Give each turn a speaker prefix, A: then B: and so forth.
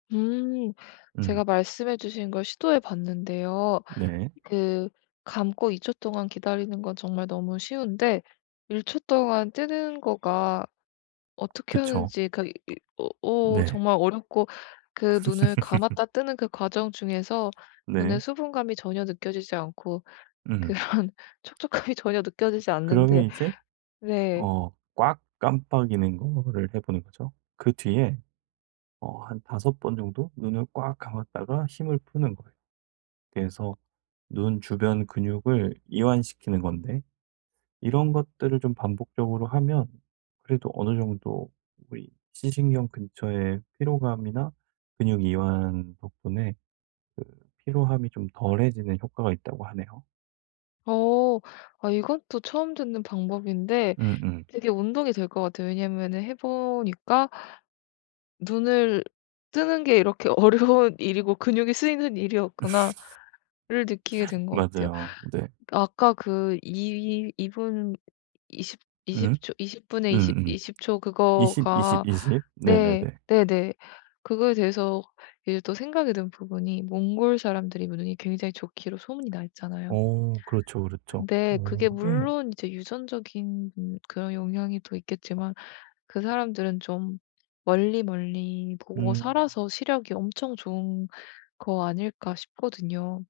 A: 음. 제가
B: 음.
A: 말씀해 주신 걸 시도해 봤는데요.
B: 네.
A: 그 감고 2 초 동안 기다리는 건 정말 너무 쉬운데 1 초 동안 뜨는 거가 어떻게
B: 그쵸.
A: 하는지 그 이 이 어 어
B: 네.
A: 정말 어렵고 그 눈을 감았다 뜨는 그 과정 중에서 눈의
B: 네.
A: 수분감이 전혀 느껴지지 않고
B: 으흠.
A: 그런 촉촉함이 전혀 느껴지지
B: 그러면
A: 않는데
B: 이제
A: 네.
B: 어 꽉 깜빡이는 거를 해 보는 거죠. 그 뒤에 어 한 5 번 정도 눈을 꽉 감았다가 힘을 푸는 거예요. 그래서 눈 주변 근육을 이완시키는 건데 이런 것들을 좀 반복적으로 하면 그래도 어느 정도 우리 시신경 근처에 피로감이나 근육 이완 덕분에 그 피로함이 좀 덜해지는 효과가 있다고 하네요.
A: 어. 아 이건 또 처음 듣는 방법인데
B: 음음.
A: 되게 운동이 될 것 같아요. 왜냐하면은 해 보니까 '눈을 뜨는 게 이렇게 어려운 일이고 근육이 쓰이는 일이었구나.'를 느끼게 된 것 같아요.
B: 맞아요. 네.
A: 아까 그 2- 2 분 20-
B: 음.
A: 20 초 20 분에 20-
B: 음음.
A: 20 초
B: 20 20
A: 그거가
B: 20 네네네.
A: 네. 네네 그거에 대해서 이제 또 생각이 든 부분이 몽골 사람들이 눈이 굉장히 좋기로 소문이 나 있잖아요.
B: 어 그렇죠, 그렇죠.
A: 근데
B: 오
A: 그게
B: 네.
A: 물론 이제 유전적인 음 그런 영향이 또 있겠지만 그 사람들은 좀 멀리멀리 보고
B: 음.
A: 살아서 시력이 엄청 좋은 거 아닐까 싶거든요.